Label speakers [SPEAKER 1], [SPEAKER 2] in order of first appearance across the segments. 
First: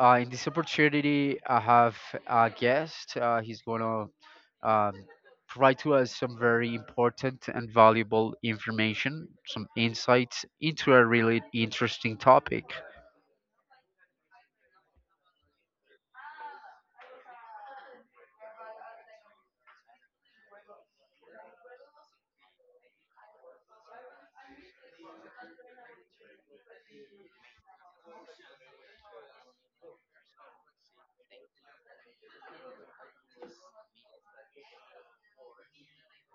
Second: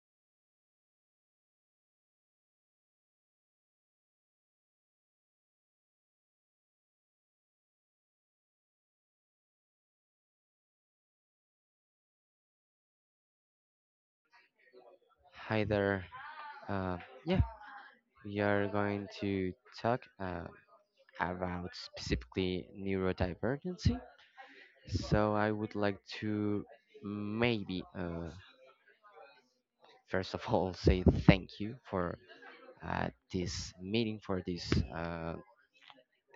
[SPEAKER 1] In this opportunity, I have a guest. He's gonna um, provide to us some very important and valuable information, some insights into a really interesting topic.
[SPEAKER 2] Hi there. Uh, yeah, we are going to talk about specifically neurodivergency. So I would like to maybe first of all say thank you for this meeting, for this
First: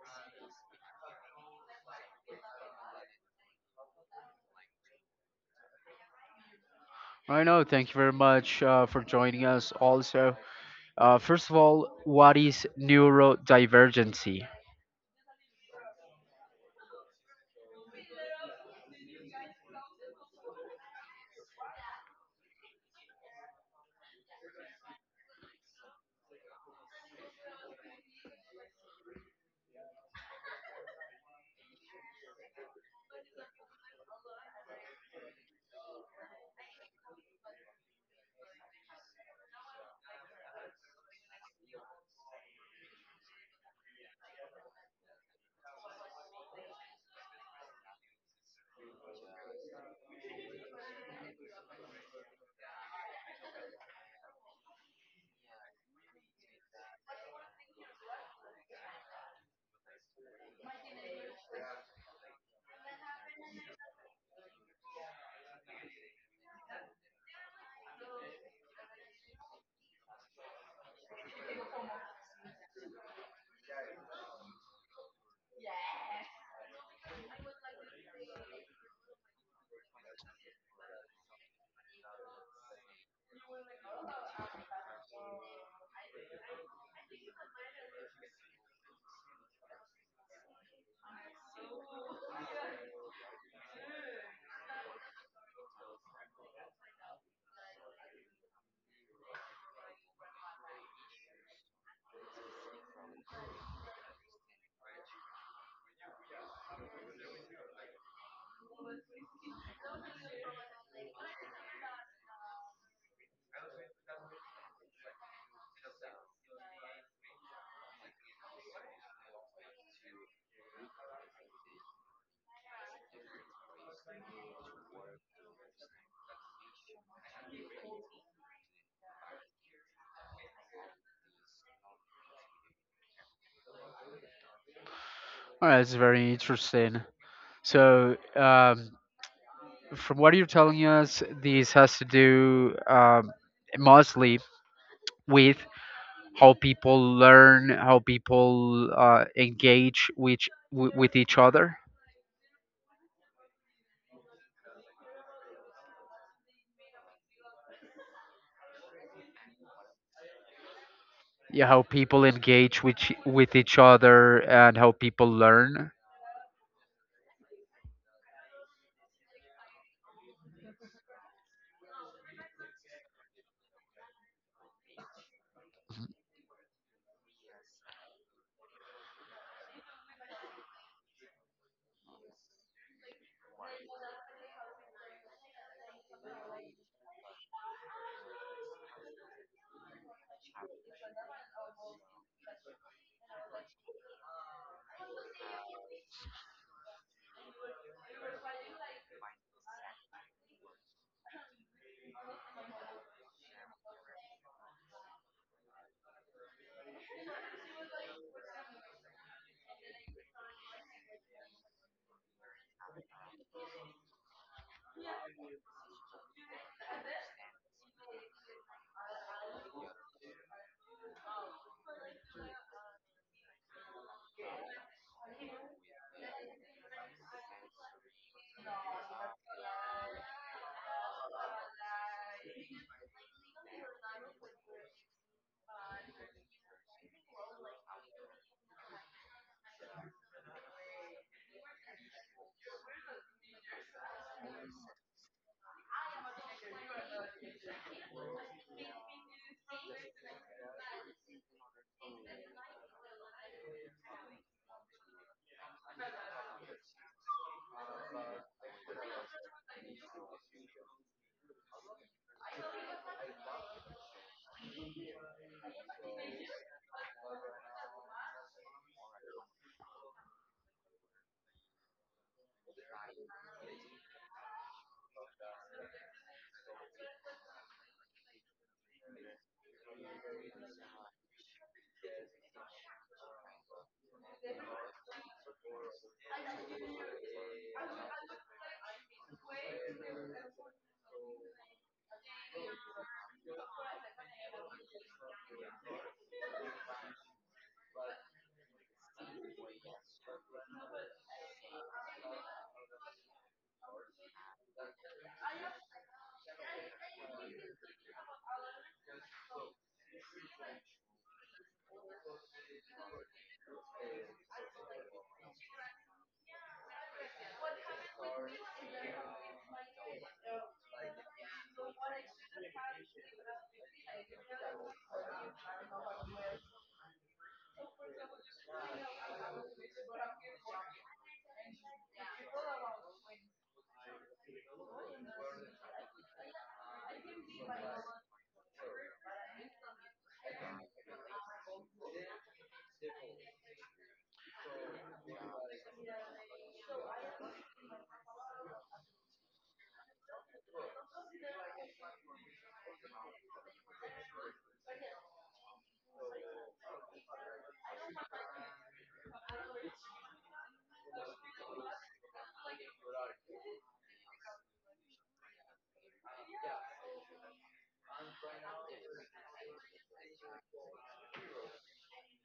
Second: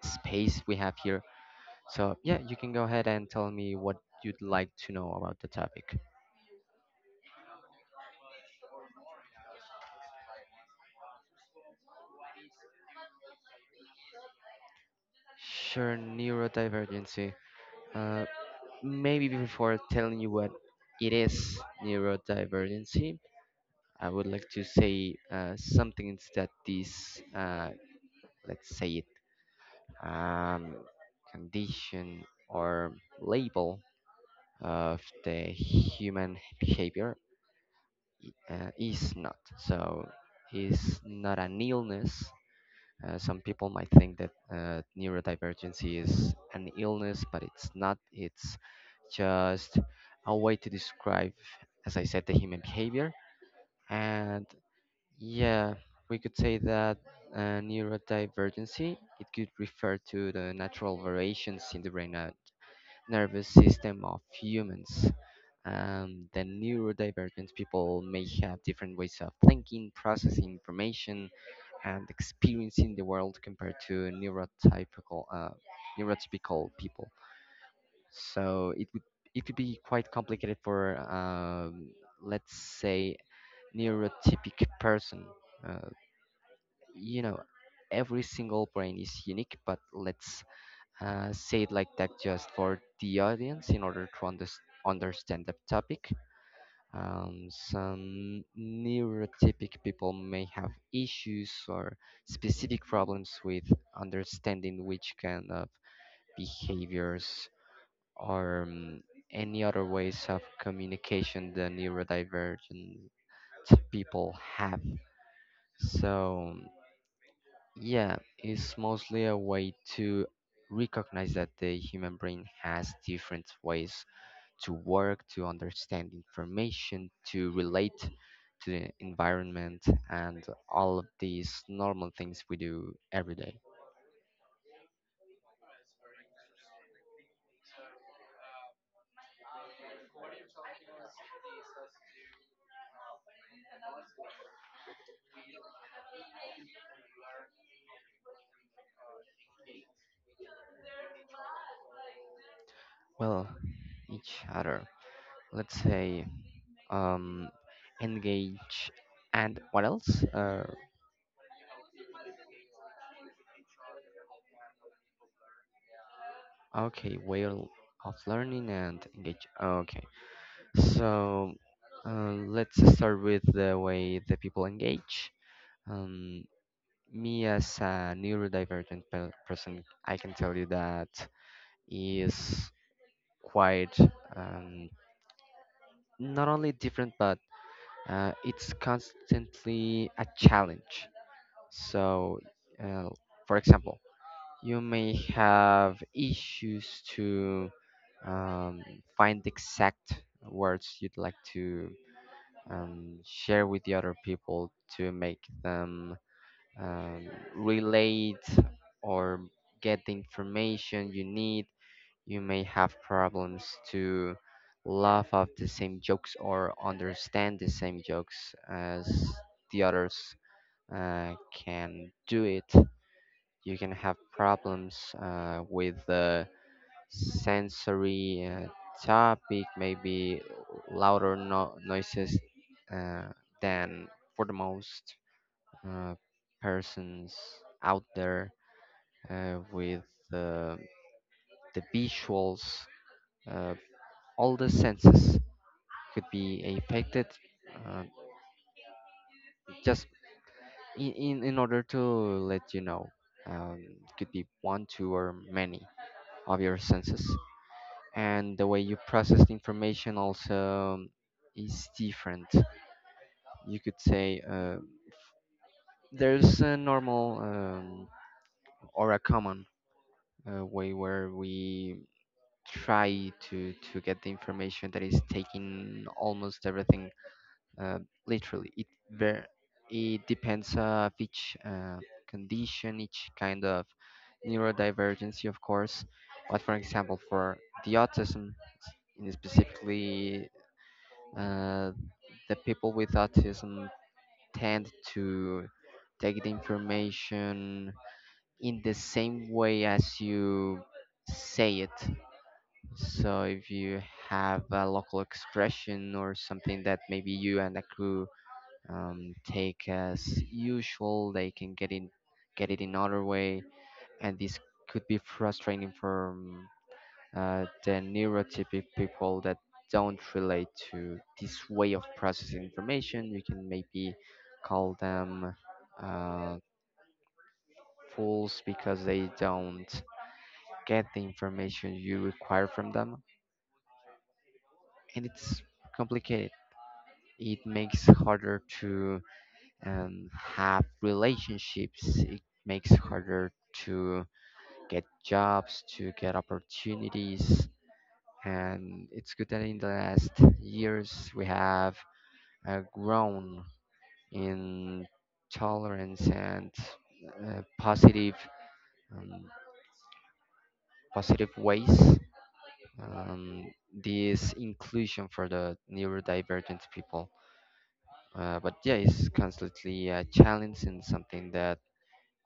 [SPEAKER 2] space we have here. So yeah, you can go ahead and tell me what you'd like to know about the topic.
[SPEAKER 1] I know. Thank you very much for joining us. Also, first of all, what is neurodivergency?
[SPEAKER 2] Sure, neurodivergency. Uh, Maybe before telling you what it is, neurodivergency. I would like to say something instead this, let's say it, um, condition or label of the human behavior uh, is not so is not an illness. Some people might think that neurodivergency is an illness, but it's not. It's just a way to describe, as I said, the human behavior. And Yeah, we could say that neurodivergency, it could refer to the natural variations in the brain and nervous system of humans. The neurodivergent people may have different ways of thinking, processing information, and experiencing the world compared to neurotypical neurotypical people. So it could be quite complicated for let's say, neurotypic person. Uh, you know, every single brain is unique, but let's say it like that just for the audience in order to understand the topic. Some neurotypic people may have issues or specific problems with understanding which kind of behaviors or any other ways of communication the neurodivergent people have, so yeah, it's mostly a way to recognize that the human brain has different ways to work, to understand information, to relate to the environment, and all of these normal things we do every day.
[SPEAKER 1] All right, it's very interesting. So, from what you're telling us, this has to do mostly with how people learn, how people engage with, with each other.
[SPEAKER 2] Well, each other. Let's say um, engage and what else?
[SPEAKER 1] Yeah, how people engage with with each other. And how people learn.
[SPEAKER 2] Okay, way of learning and engage. Okay. So let's start with the way the people engage. Um, Me as a neurodivergent person, I can tell you that is quite, um, not only different, but it's constantly a challenge. So, uh, for example, you may have issues to um, find the exact words you'd like to share with the other people to make them um, relate or get the information you need. You may have problems to laugh at the same jokes or understand the same jokes as the others can do it. You can have problems with sensory topic, maybe louder noises uh, than for the most uh, persons out there with uh, the visuals. Uh, all the senses could be affected uh, just in order to let you know. Um, could be one, two, or many of your senses. And the way you process the information also is different. You could say there's a normal or a common way where we try to get the information that is taking almost everything uh, literally. It depends of each condition, each kind of neurodivergency, of course. But for example, for the autism, in specifically, uh, the people with autism tend to take the information in the same way as you say it. So if you have a local expression or something that maybe you and the crew take as usual, they can get it in another way, and this could be frustrating for the neurotypic people that don't relate to this way of processing information. You can maybe call them uh, fools because they don't get the information you require from them, and it's complicated. It makes harder to have relationships. It makes harder to get jobs, to get opportunities, and it's good that in the last years we have grown in tolerance and positive um, positive ways, um, this inclusion for the neurodivergent people, but yeah, it's constantly a challenge and something that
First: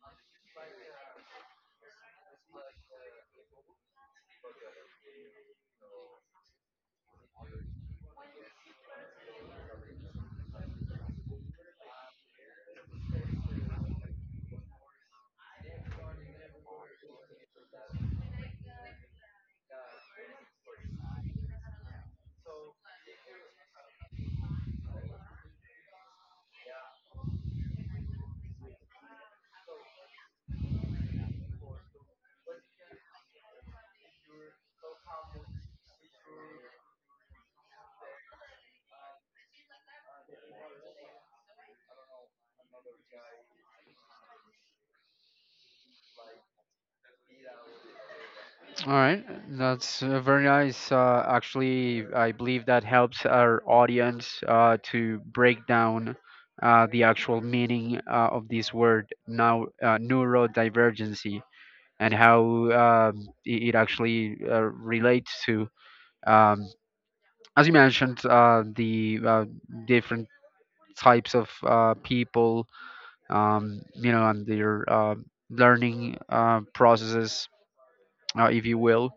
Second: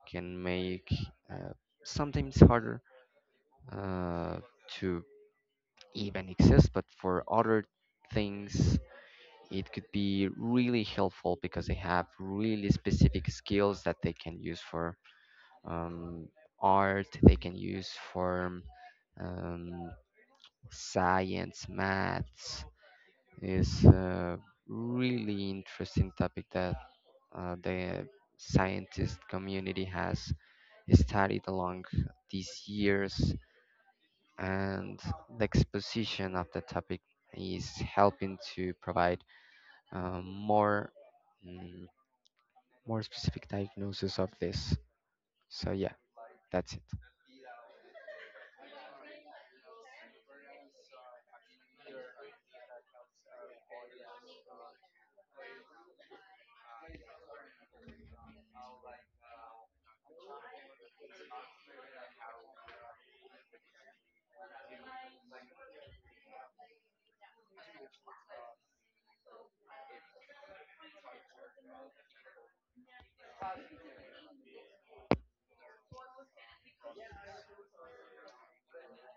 [SPEAKER 2] can make uh, sometimes harder uh, to even exist, but for other things it could be really helpful because they have really specific skills that they can use for um, art, they can use for um, science, maths. Is a really interesting topic that the scientist community has studied along these years, and the exposition of the topic is helping to provide more mm, more specific diagnosis of this, so yeah, that's it.
[SPEAKER 1] All right, that's very nice. Actually, I believe that helps our audience to break down the actual meaning of this word now, neurodivergency, and how it actually relates to um, as you mentioned, the different types of people, you know, and their learning processes, if you will.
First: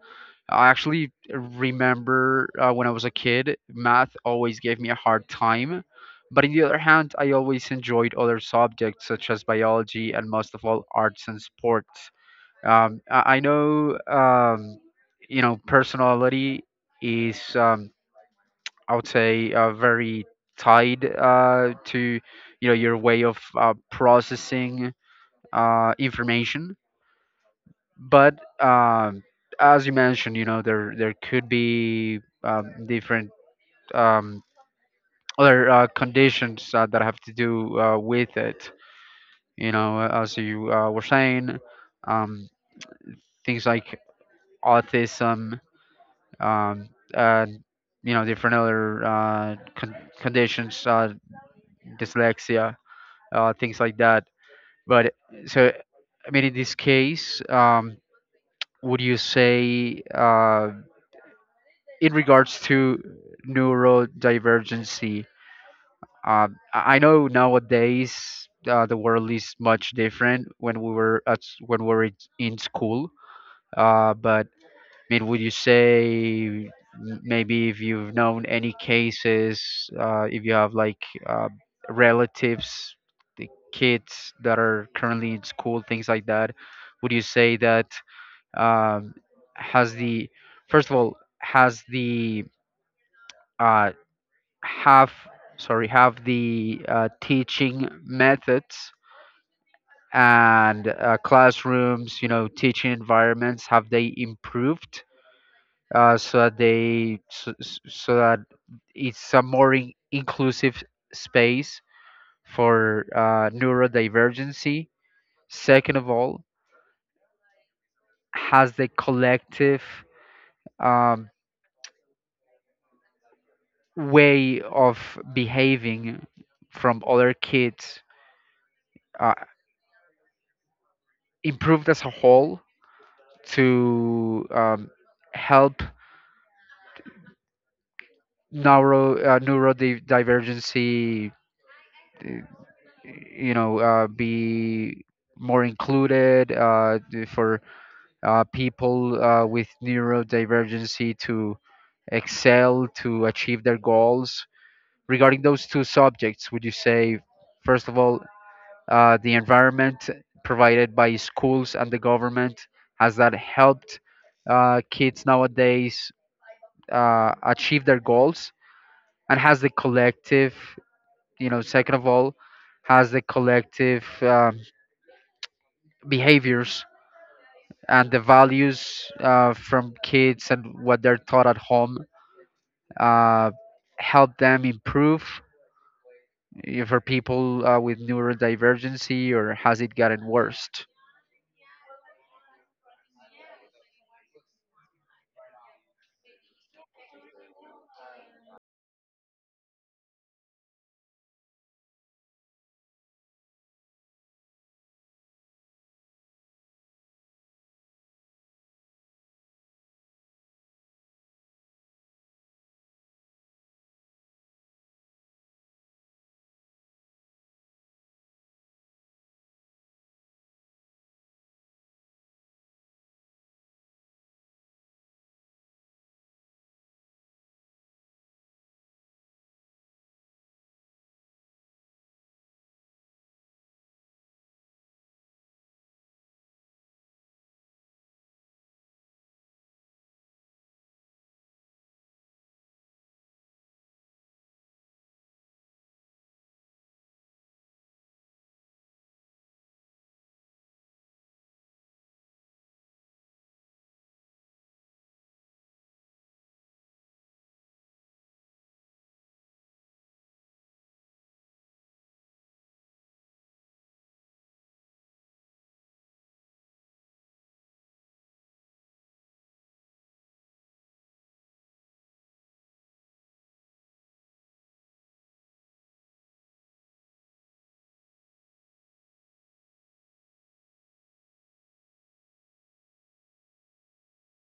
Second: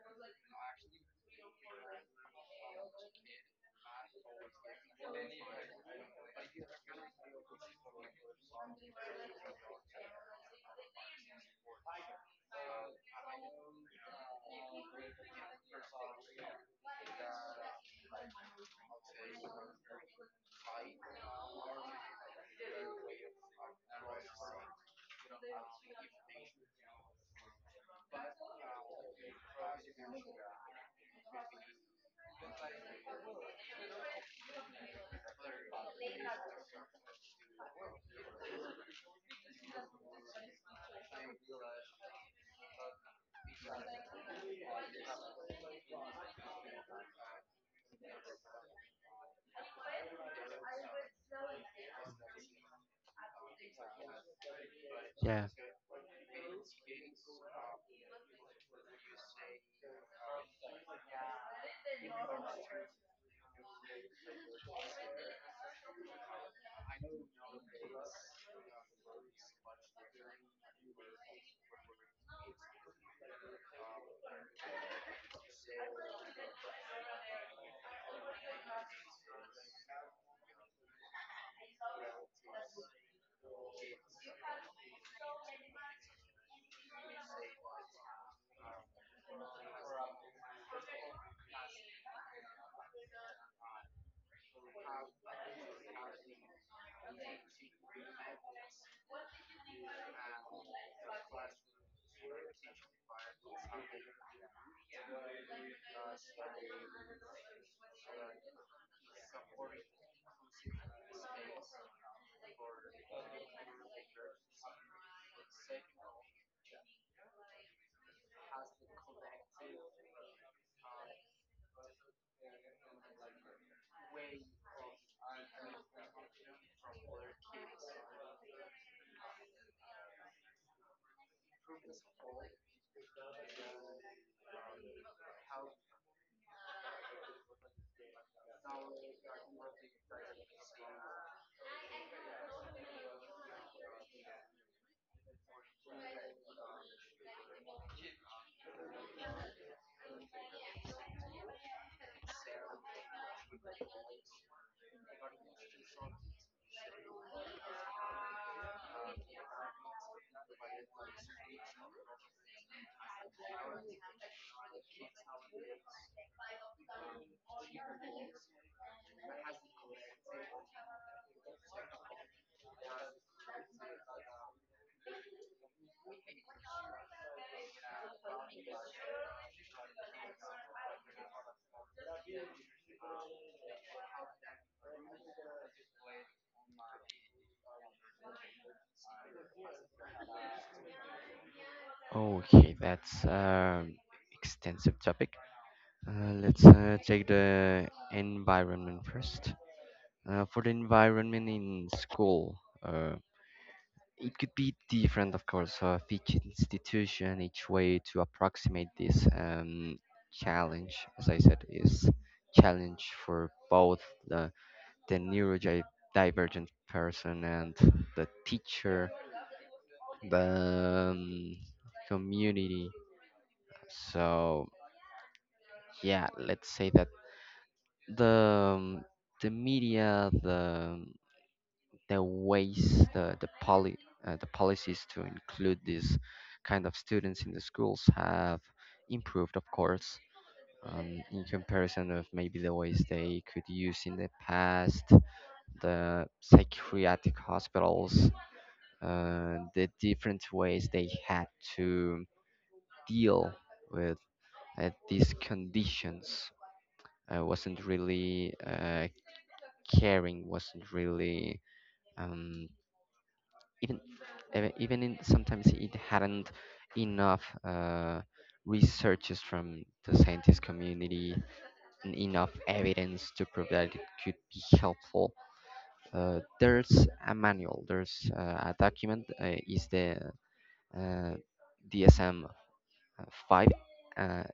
[SPEAKER 1] I actually remember when I was a kid, math always gave me a hard time. But on the other hand, I always enjoyed other subjects such as biology and most of all arts and sports. I know, you know, personality is I would say very tied to you know your way of processing information. But as you mentioned, you know there could be different um, other conditions that have to do with it. You know, as you were saying, um, things like autism and you know different other conditions, dyslexia, things like that. But
[SPEAKER 2] Yeah.
[SPEAKER 1] so, I mean, in this case, would you say, in regards to neurodivergency, I know nowadays the world is much different when we were in school. But I mean, would you say maybe if you've known any cases, if you have like relatives, the kids that are currently in school, things like that, would you say that um, has the, first of all, has the uh, have, sorry, have the teaching methods and classrooms, you know, teaching environments, have they improved? So that they so, so so that it's a more inclusive space for neurodivergency. Second of all, has the collective um, way of behaving from other kids uh, improved as a whole to help neurodivergency uh, you know be more included, for people with neurodivergency to excel, to achieve their goals. Regarding those two subjects, would you say, first of all, the environment provided by schools and the government, has that helped kids nowadays achieve their goals? And has the collective, you know, second of all, has the collective behaviors and the values from kids and what they're taught at home uh, help them improve, for people with neurodivergency, or has it gotten worse?
[SPEAKER 2] Okay, that's an extensive topic. Let's take the environment first. For the environment in school, it could be different, of course, of each institution, each way to approximate this, challenge. As I said, is challenge for both the, the neurodivergent person and the teacher, the community. So, yeah, let's say that the um, the media, the ways, the policies to include these kind of students in the schools have improved, of course, in comparison of maybe the ways they could use in the past, the psychiatric hospitals, the different ways they had to deal with these conditions wasn't really, caring, wasn't really, um, even even in, sometimes it hadn't enough researches from the scientist community and enough evidence to prove that it could be helpful. There's a manual. There's a document. Is the uh, DSM five uh,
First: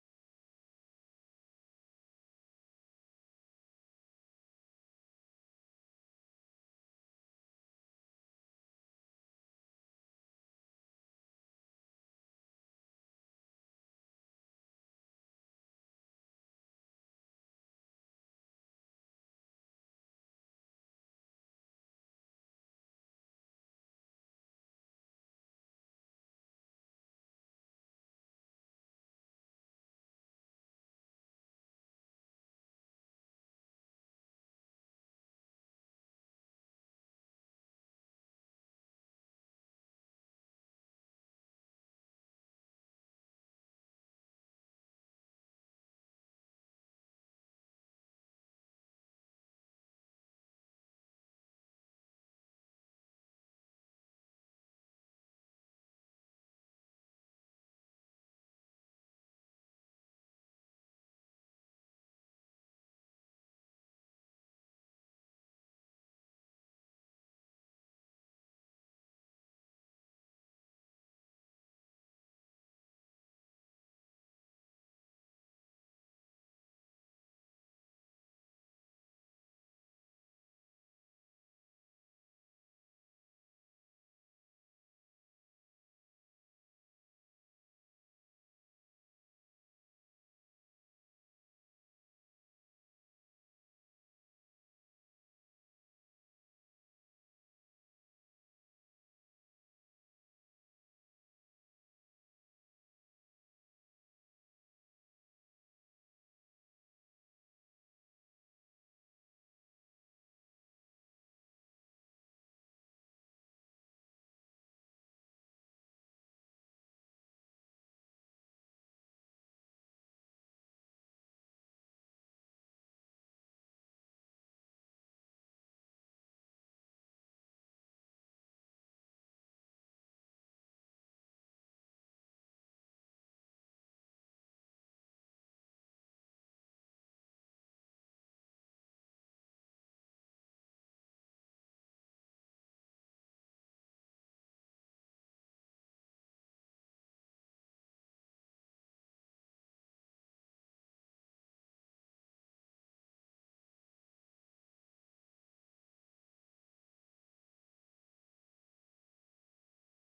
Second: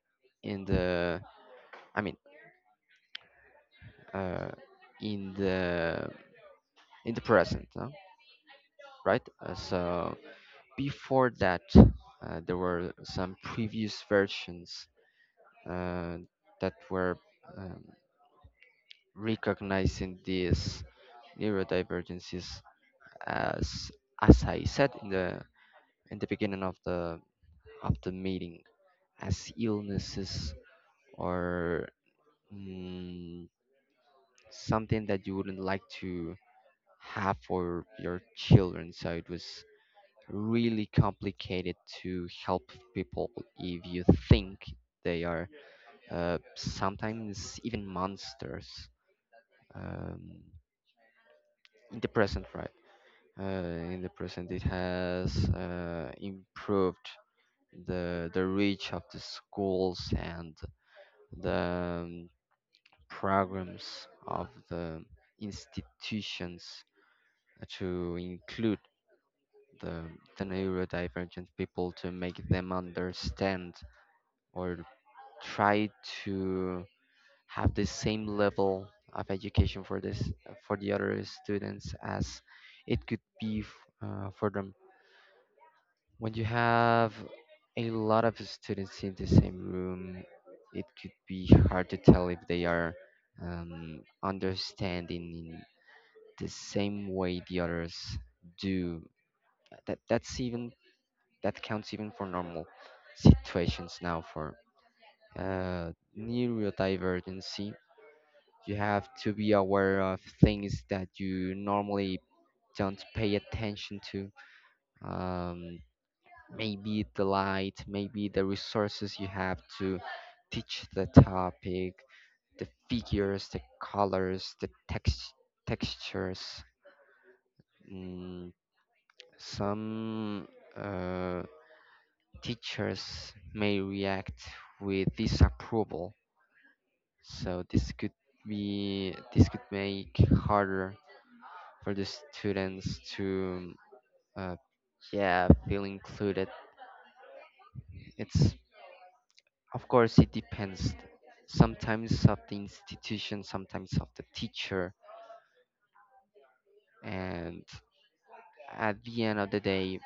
[SPEAKER 2] in the, I mean uh, in the, in the present, no? Right? So before that, there were some previous versions uh, that were um, recognizing these neurodivergencies as, as I said in the, in the beginning of the, of the meeting, as illnesses or mm, something that you wouldn't like to have for your children. So it was really complicated to help people if you think they are sometimes even monsters. Um, in the present, right? In the present, it has improved the reach of the schools and the programs of the institutions to include the, the neurodivergent people to make them understand or try to have the same level of education for this, for the other students as it could be for them. When you have a lot of students in the same room, it could be hard to tell if they are understanding the same way the others do. That's even, that counts even for normal situations, now for uh, neurodivergency. You have to be aware of things that you normally don't pay attention to. Um, Maybe the light, maybe the resources you have to teach the topic, the figures, the colors, the textures. Mm, some uh, teachers may react with disapproval, so this could make harder for the students to uh, yeah, feel included. It's, of course, it depends sometimes of the institution, sometimes of the teacher, and at the end of the day,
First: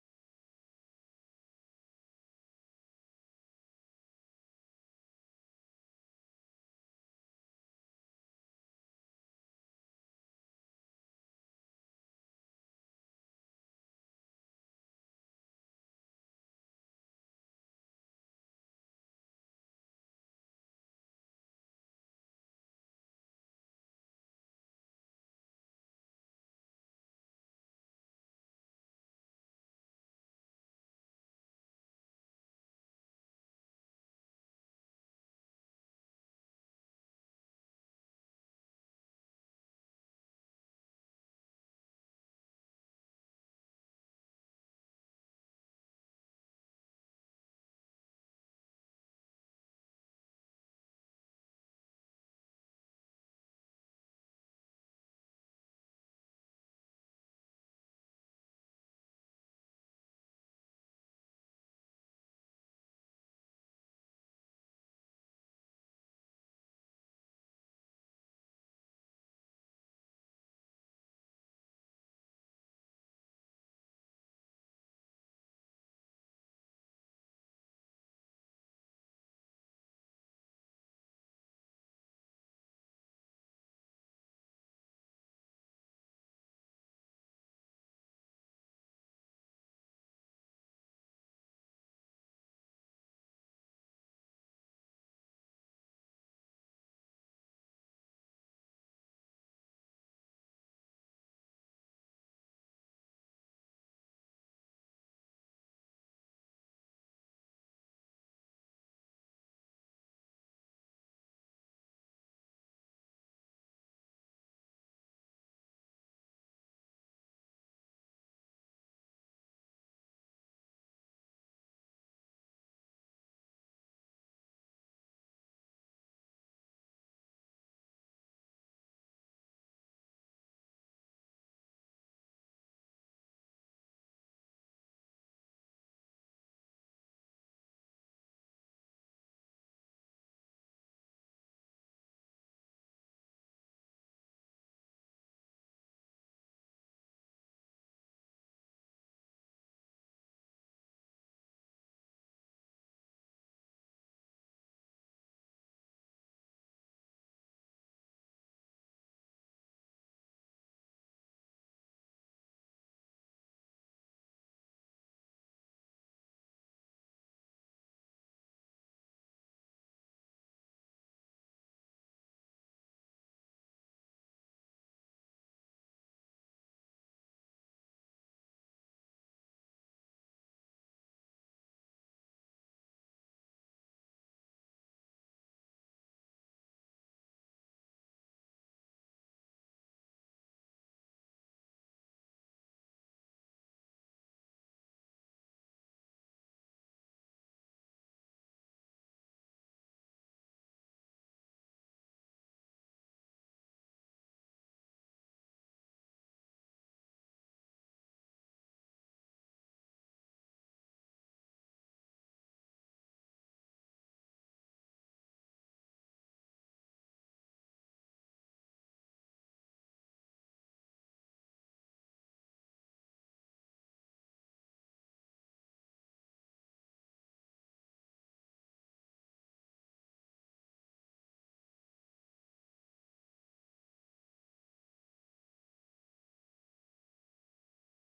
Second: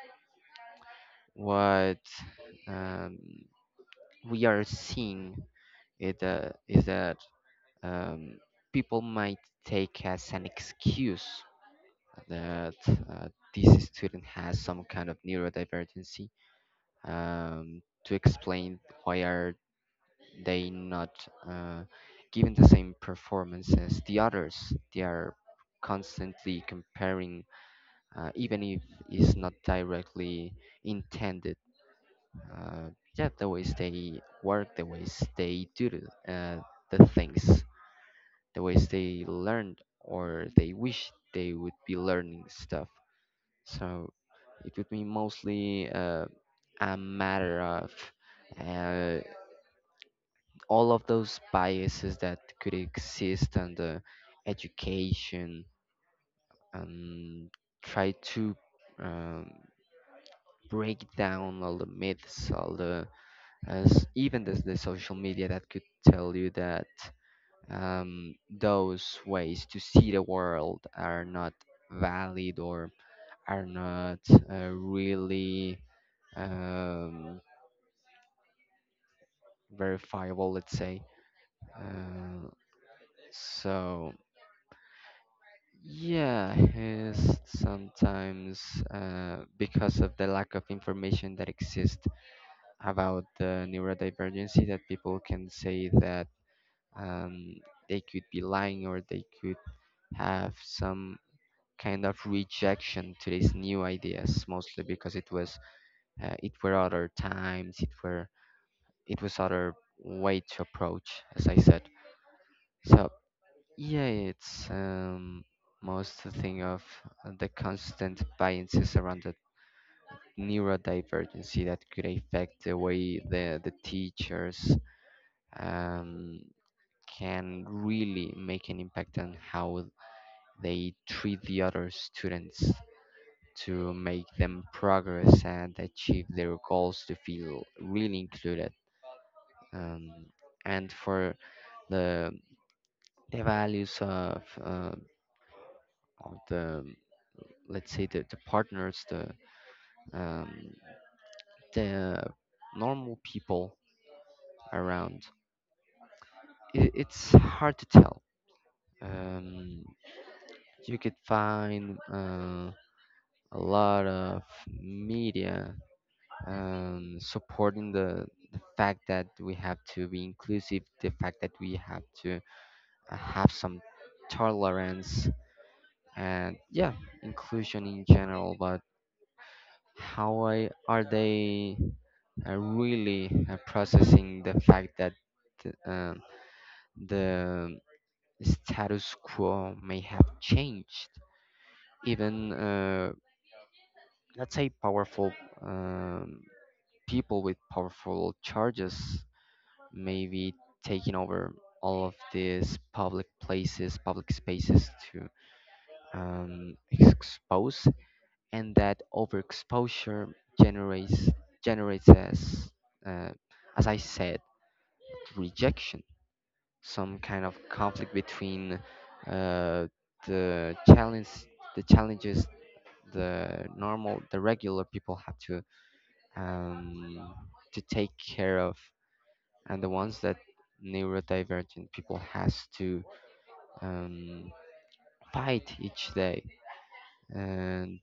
[SPEAKER 2] what um, we are seeing is that um, people might take as an excuse that this student has some kind of neurodivergency, to explain why are they not uh, giving the same performance as the others. They are constantly comparing, even if it's not directly intended. Uh, yeah, the ways they work, the ways they do the things, the ways they learned or they wish they would be learning stuff. So it would be mostly a matter of. Uh, all of those biases that could exist, and education, and try to um, break down all the myths, all the, as even the social media that could tell you that those ways to see the world are not valid or are not really um, verifiable, let's say. Uh, so Yeah, he's sometimes, because of the lack of information that exists about the neurodivergency, that people can say that um, they could be lying or they could have some kind of rejection to these new ideas, mostly because it was, it were other times, it were, it was other way to approach, as I said. So yeah, it's most the thing of the constant biases around the neurodivergency that could affect the way the teachers um, can really make an impact on how they treat the other students to make them progress and achieve their goals to feel really included. Um, and for the, the values of the, let's say the partners, um, the normal people around, it, it's hard to tell, um, you could find a lot of media supporting the fact that we have to be inclusive, the fact that we have to have some tolerance and yeah, inclusion in general. But how, are they really processing the fact that uh, the status quo may have changed? Even, let's say, powerful um, people with powerful charges may be taking over all of these public places, public spaces to expose, and that overexposure generates generates as uh, as I said, rejection, some kind of conflict between uh, the challenges the normal, the regular people have um, to take care of, and the ones that neurodivergent people has to um, fight each day. And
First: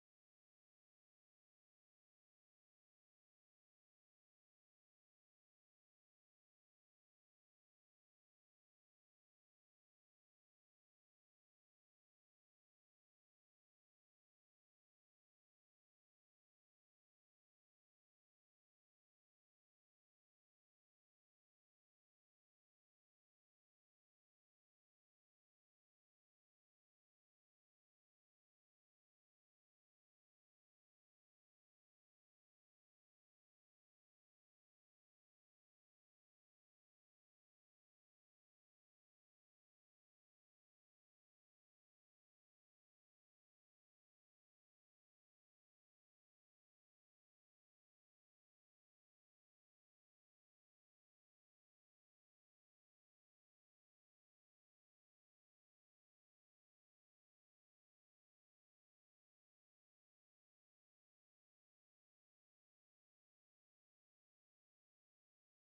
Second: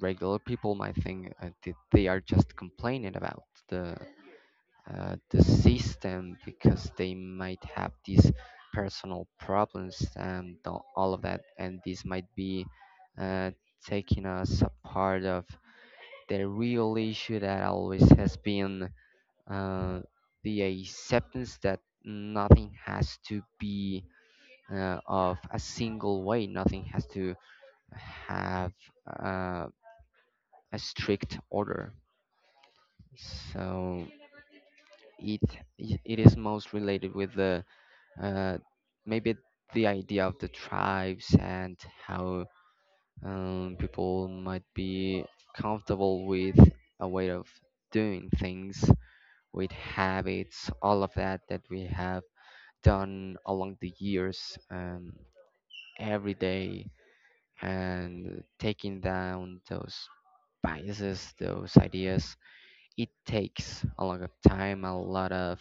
[SPEAKER 2] regular people might think that they are just complaining about the the system, because they might have these personal problems all of that, and this might be uh, taking us a part of the real issue that always has been uh, the acceptance that nothing has to be, of a single way, nothing has to have uh, a strict order. So it it is most related with the, uh, maybe, the idea of the tribes and how people might be comfortable with a way of doing things, with habits, all of that that we have done along the years, every day, and taking down those biases, those ideas, it takes a lot of time, a lot of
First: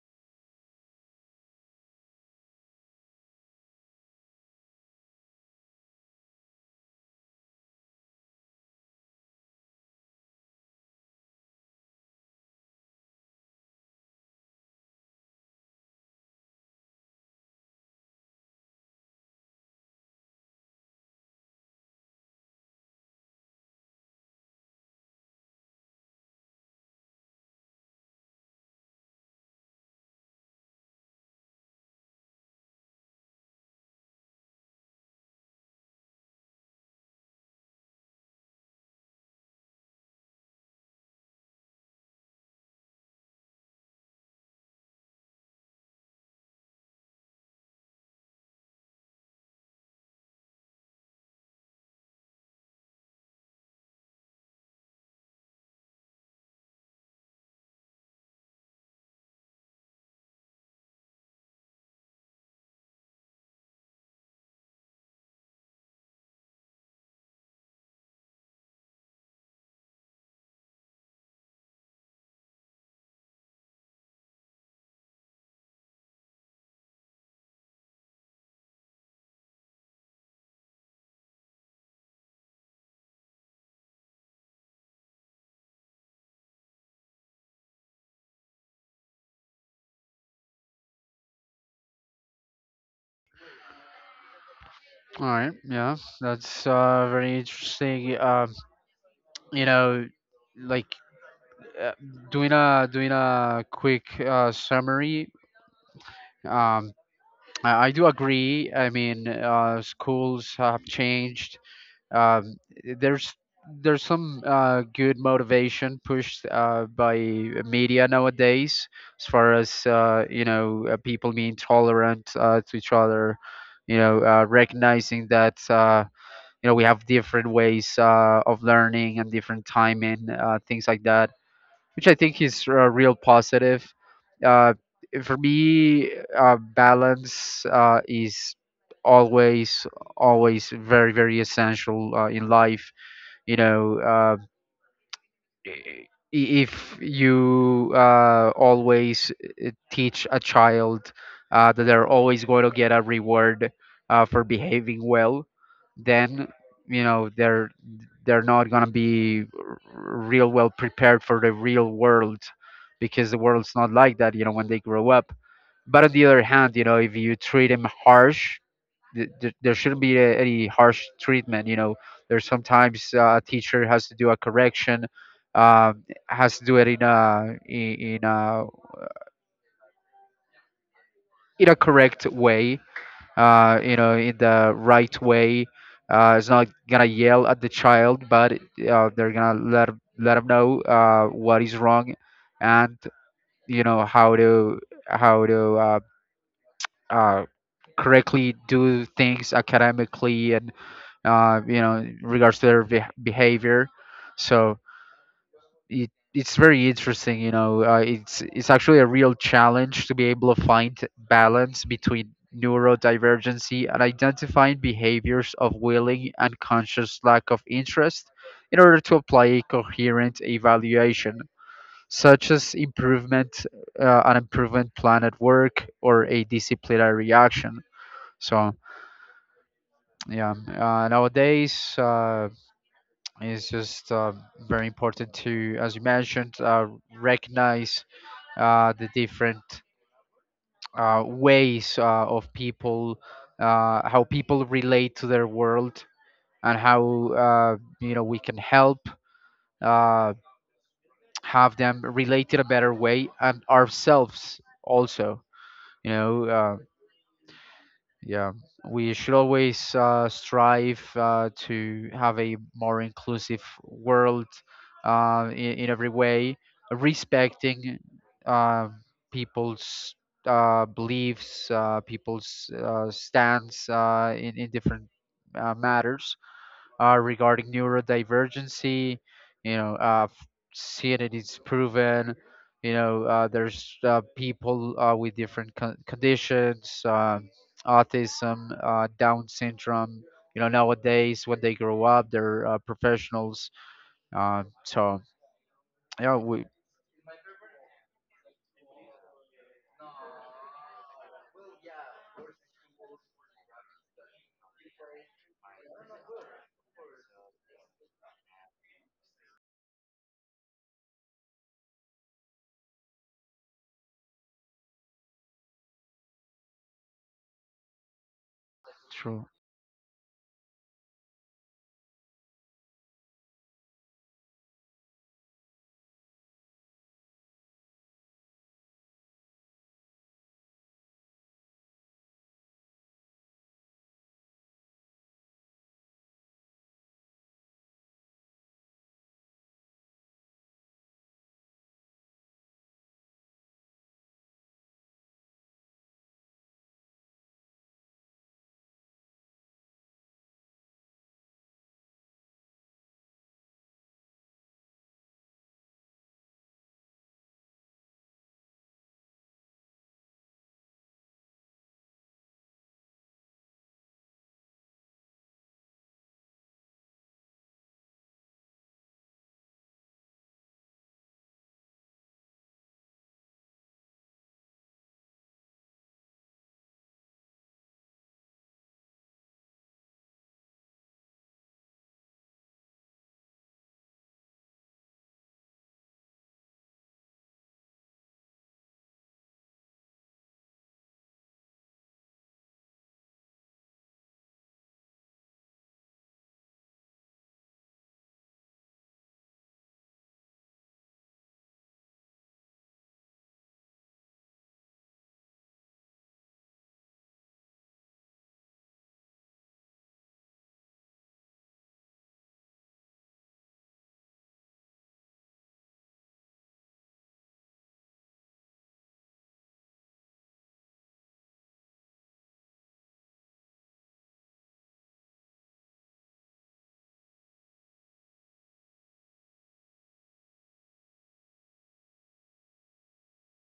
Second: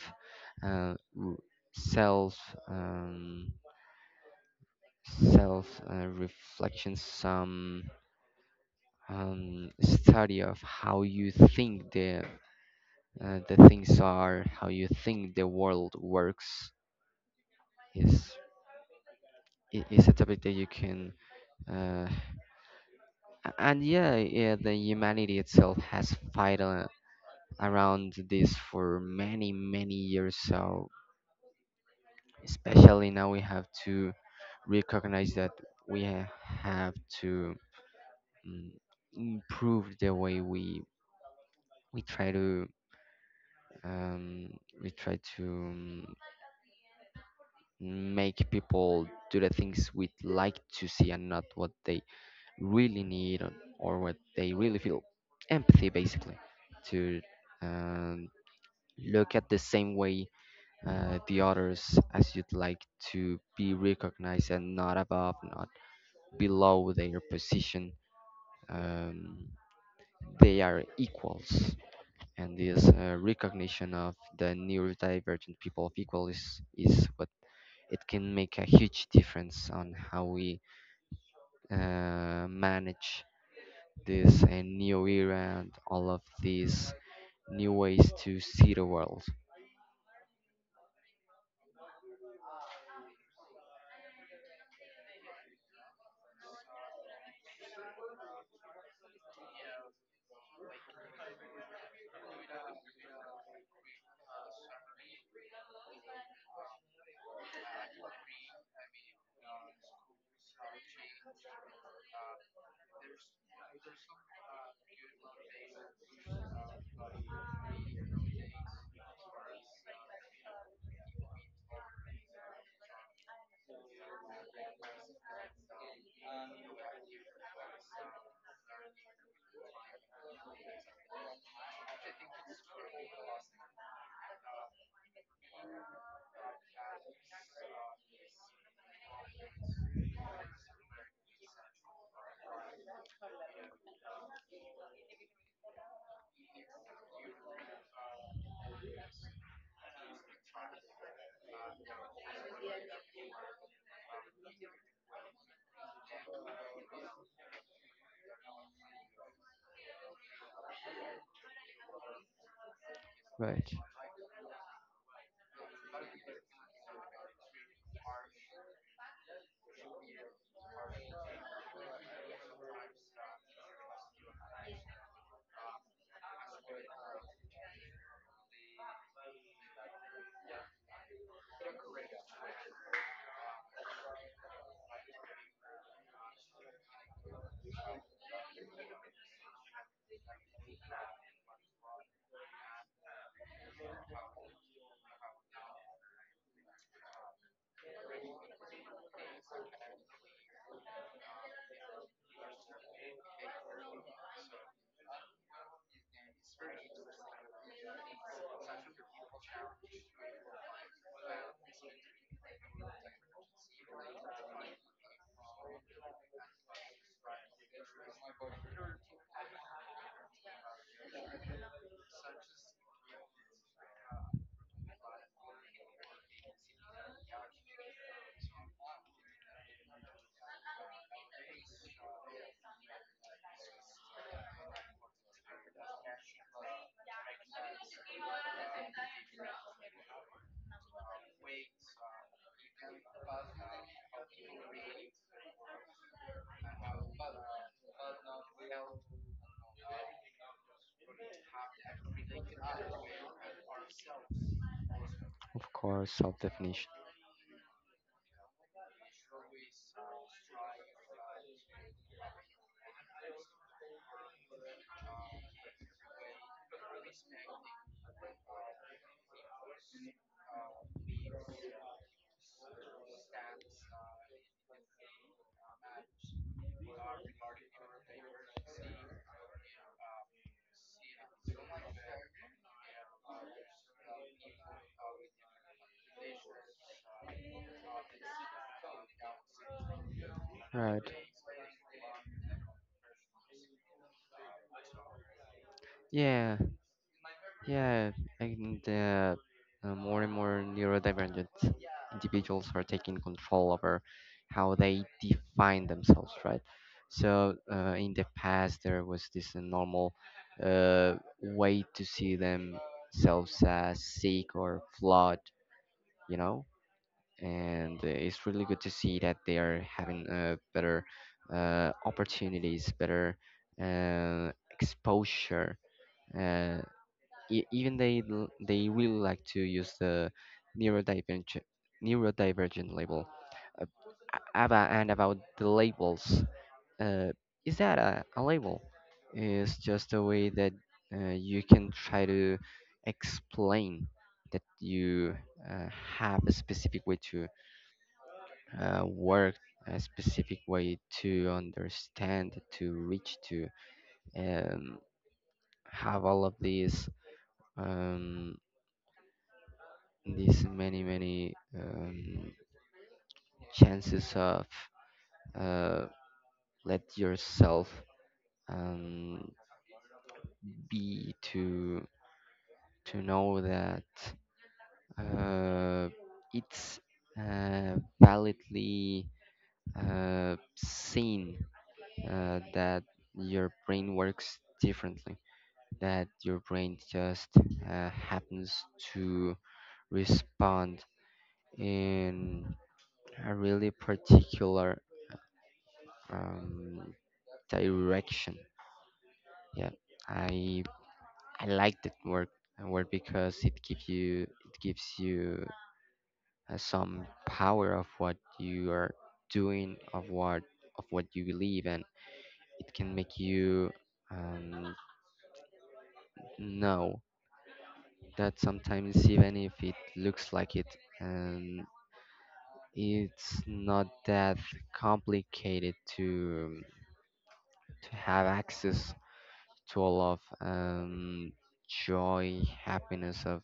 [SPEAKER 2] uh, r- self um, self reflection, some study of how you think the things are, how you think the world works, is is a topic that you can uh, and yeah, yeah, the humanity itself has fight around this for many, many years. So especially now we have to recognize that have to mm, improve the way we try to um, we try to, make people do the things we'd like to see and not what they really need, or what they really feel. Empathy, basically, to um, look at the same way the others as you'd like to be recognized, and not above, not below their position, um, they are equals. And this recognition of the neurodivergent people of equal is what it can make a huge difference on how we manage this new era and all of these new ways to see the world.
[SPEAKER 1] All right, yeah, that's very interesting. You know, like uh, doing a quick summary. Um, I do agree. I mean, schools have changed. Uh, there's there's some good motivation pushed by media nowadays, as far as you know, people being tolerant to each other. You know, recognizing that you know we have different ways of learning and different timing, things like that, which I think is a real positive. Uh, for me, balance is always, always very, very essential in life. You know, i- if you always teach a child that they're always going to get a reward for behaving well, then you know they're not going to be real well prepared for the real world because the world's
[SPEAKER 2] Right,
[SPEAKER 1] not like that, you know, when they grow up. But on the other hand, you know, if you treat them harsh, there shouldn't be any harsh treatment. You know, there's sometimes a teacher has to do a correction, has to do it in a correct way. You know, in the right way. It's not gonna yell at the child, but they're gonna let them know what is wrong, and you know how to uh, correctly do things academically and you know, in regards to their behavior. So it's very interesting, you know. It's actually a real challenge to be able to find balance between neurodivergency and identifying behaviors of willing and conscious lack of interest in order to apply a coherent evaluation, such as an improvement plan at work, or a disciplinary action. So yeah, nowadays. It's just very important to, as you mentioned, recognize the different ways of people, how people relate to their world, and how you know we can help uh, have them relate in a better way, and ourselves also.
[SPEAKER 2] of
[SPEAKER 1] You
[SPEAKER 2] course, self
[SPEAKER 1] know,
[SPEAKER 2] definition.
[SPEAKER 1] yeah, we should always strive to have a more inclusive world in every way, respecting uh, people's beliefs, people's stance in different matters regarding neurodivergency. You know, seeing it is proven. You know, there's people with different conditions, autism, Down syndrome. You know,
[SPEAKER 2] Right,
[SPEAKER 1] nowadays when they grow up, they're professionals. So yeah,
[SPEAKER 2] yeah,
[SPEAKER 1] we
[SPEAKER 2] yeah, and more and more neurodivergent individuals are taking control over how they define themselves, right? So in the past, there was this normal uh, way to see themselves as sick or flawed, you know? And it's really good to see that
[SPEAKER 1] True,
[SPEAKER 2] they are having better opportunities, better uh, exposure. Uh, Even they they will like to use the neurodivergent neurodivergent label. Uh, Ava, and about the labels, uh, is that a label? It's just a way that you can try to explain that you uh, have a specific way to work, a specific way to understand, to reach, to um, have all of these. Um, these many, many um, chances of uh, let yourself um, be, to know that uh, it's uh, validly seen that your brain works differently, that your brain just happens to respond in a really particular um, direction. Yeah, I I like that word, because it gives you, it gives you some power of what you are doing, of what, of what you believe, and it can make you um, know that sometimes, even if it looks like it, and it's not that complicated to have access to all of joy, happiness of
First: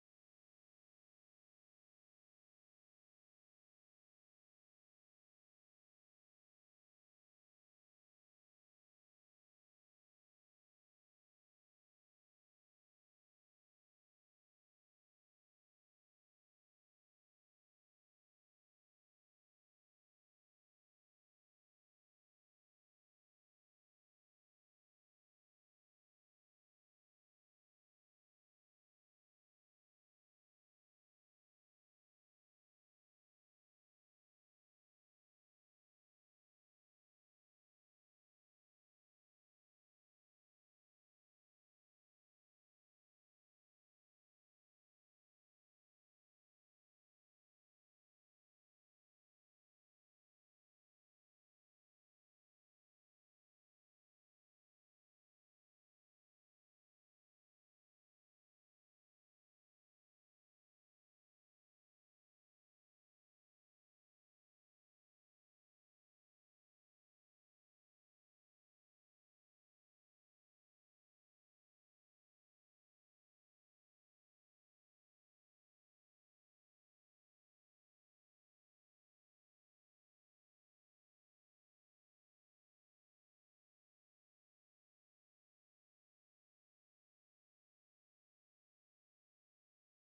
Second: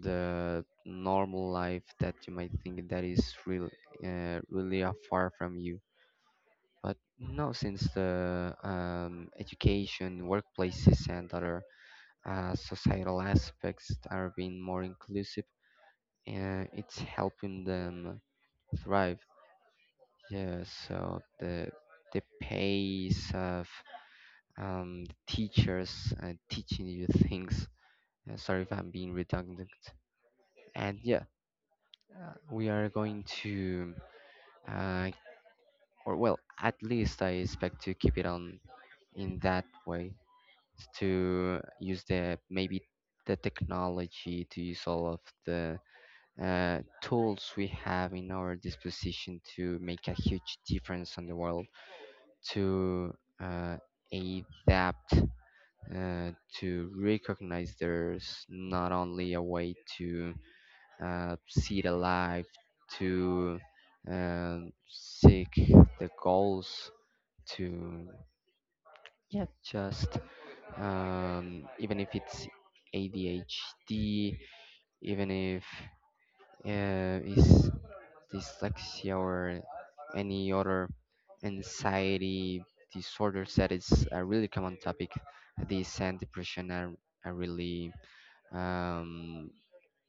[SPEAKER 2] the normal life that you might think that is real, really are far from you. But no, since the education, workplaces, and other societal aspects are being more inclusive, it's helping them thrive. Yeah, so the pace of teachers teaching you things. Sorry if I'm being redundant. And yeah, we are going to, I, or well, at least I expect to keep it on in that way, to use the, maybe, the technology, to use all of the tools we have in our disposition to make a huge difference on the world, to uh, adapt, uh, to recognize there's not only a way to see the life, to seek the goals, to yeah, just even if it's ADHD, even if it's dyslexia or any other anxiety disorders, that is a really common topic. This and depression are really um,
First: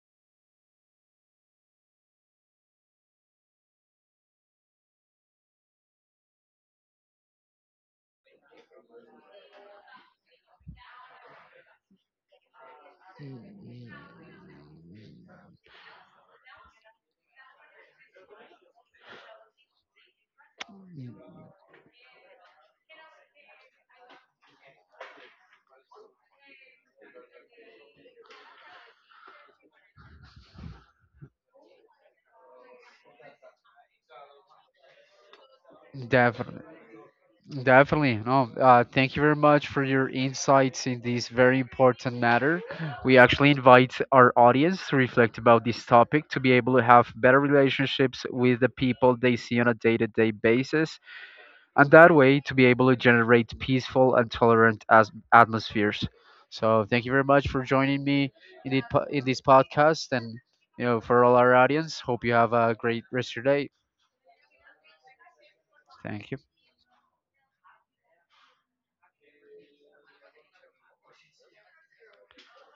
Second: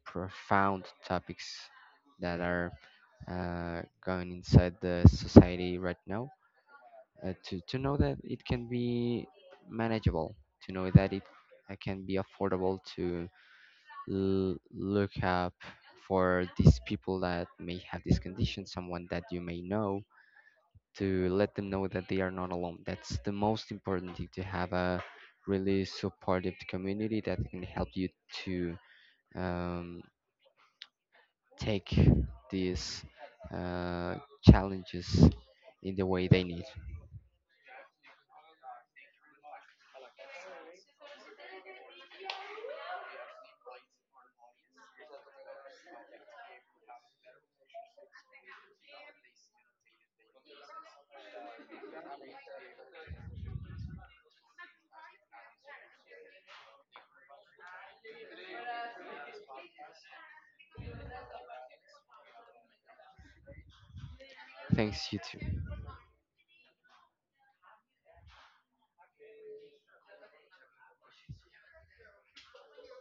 [SPEAKER 2] profound topics that are going inside the society right now. To know that it can be manageable, to know that it can be affordable to look up for these people that may have this condition, someone that you may know, to let them know that they are not alone. That's the most important thing, to have a really supportive community that can help you to um, take these uh, challenges in the way they
[SPEAKER 1] definitely.
[SPEAKER 2] need.
[SPEAKER 1] Definitely. No, Thank you very much for your insights in this very important matter. We actually invite our audience to reflect about this topic to be able to have better relationships with the people they see on a day to day basis, and that way to be able to generate peaceful and tolerant atmospheres. So, thank you very much for joining me in this podcast, and you know, for all our audience, hope you have a great rest of your day.
[SPEAKER 2] Thanks, you too.
[SPEAKER 1] Thank you.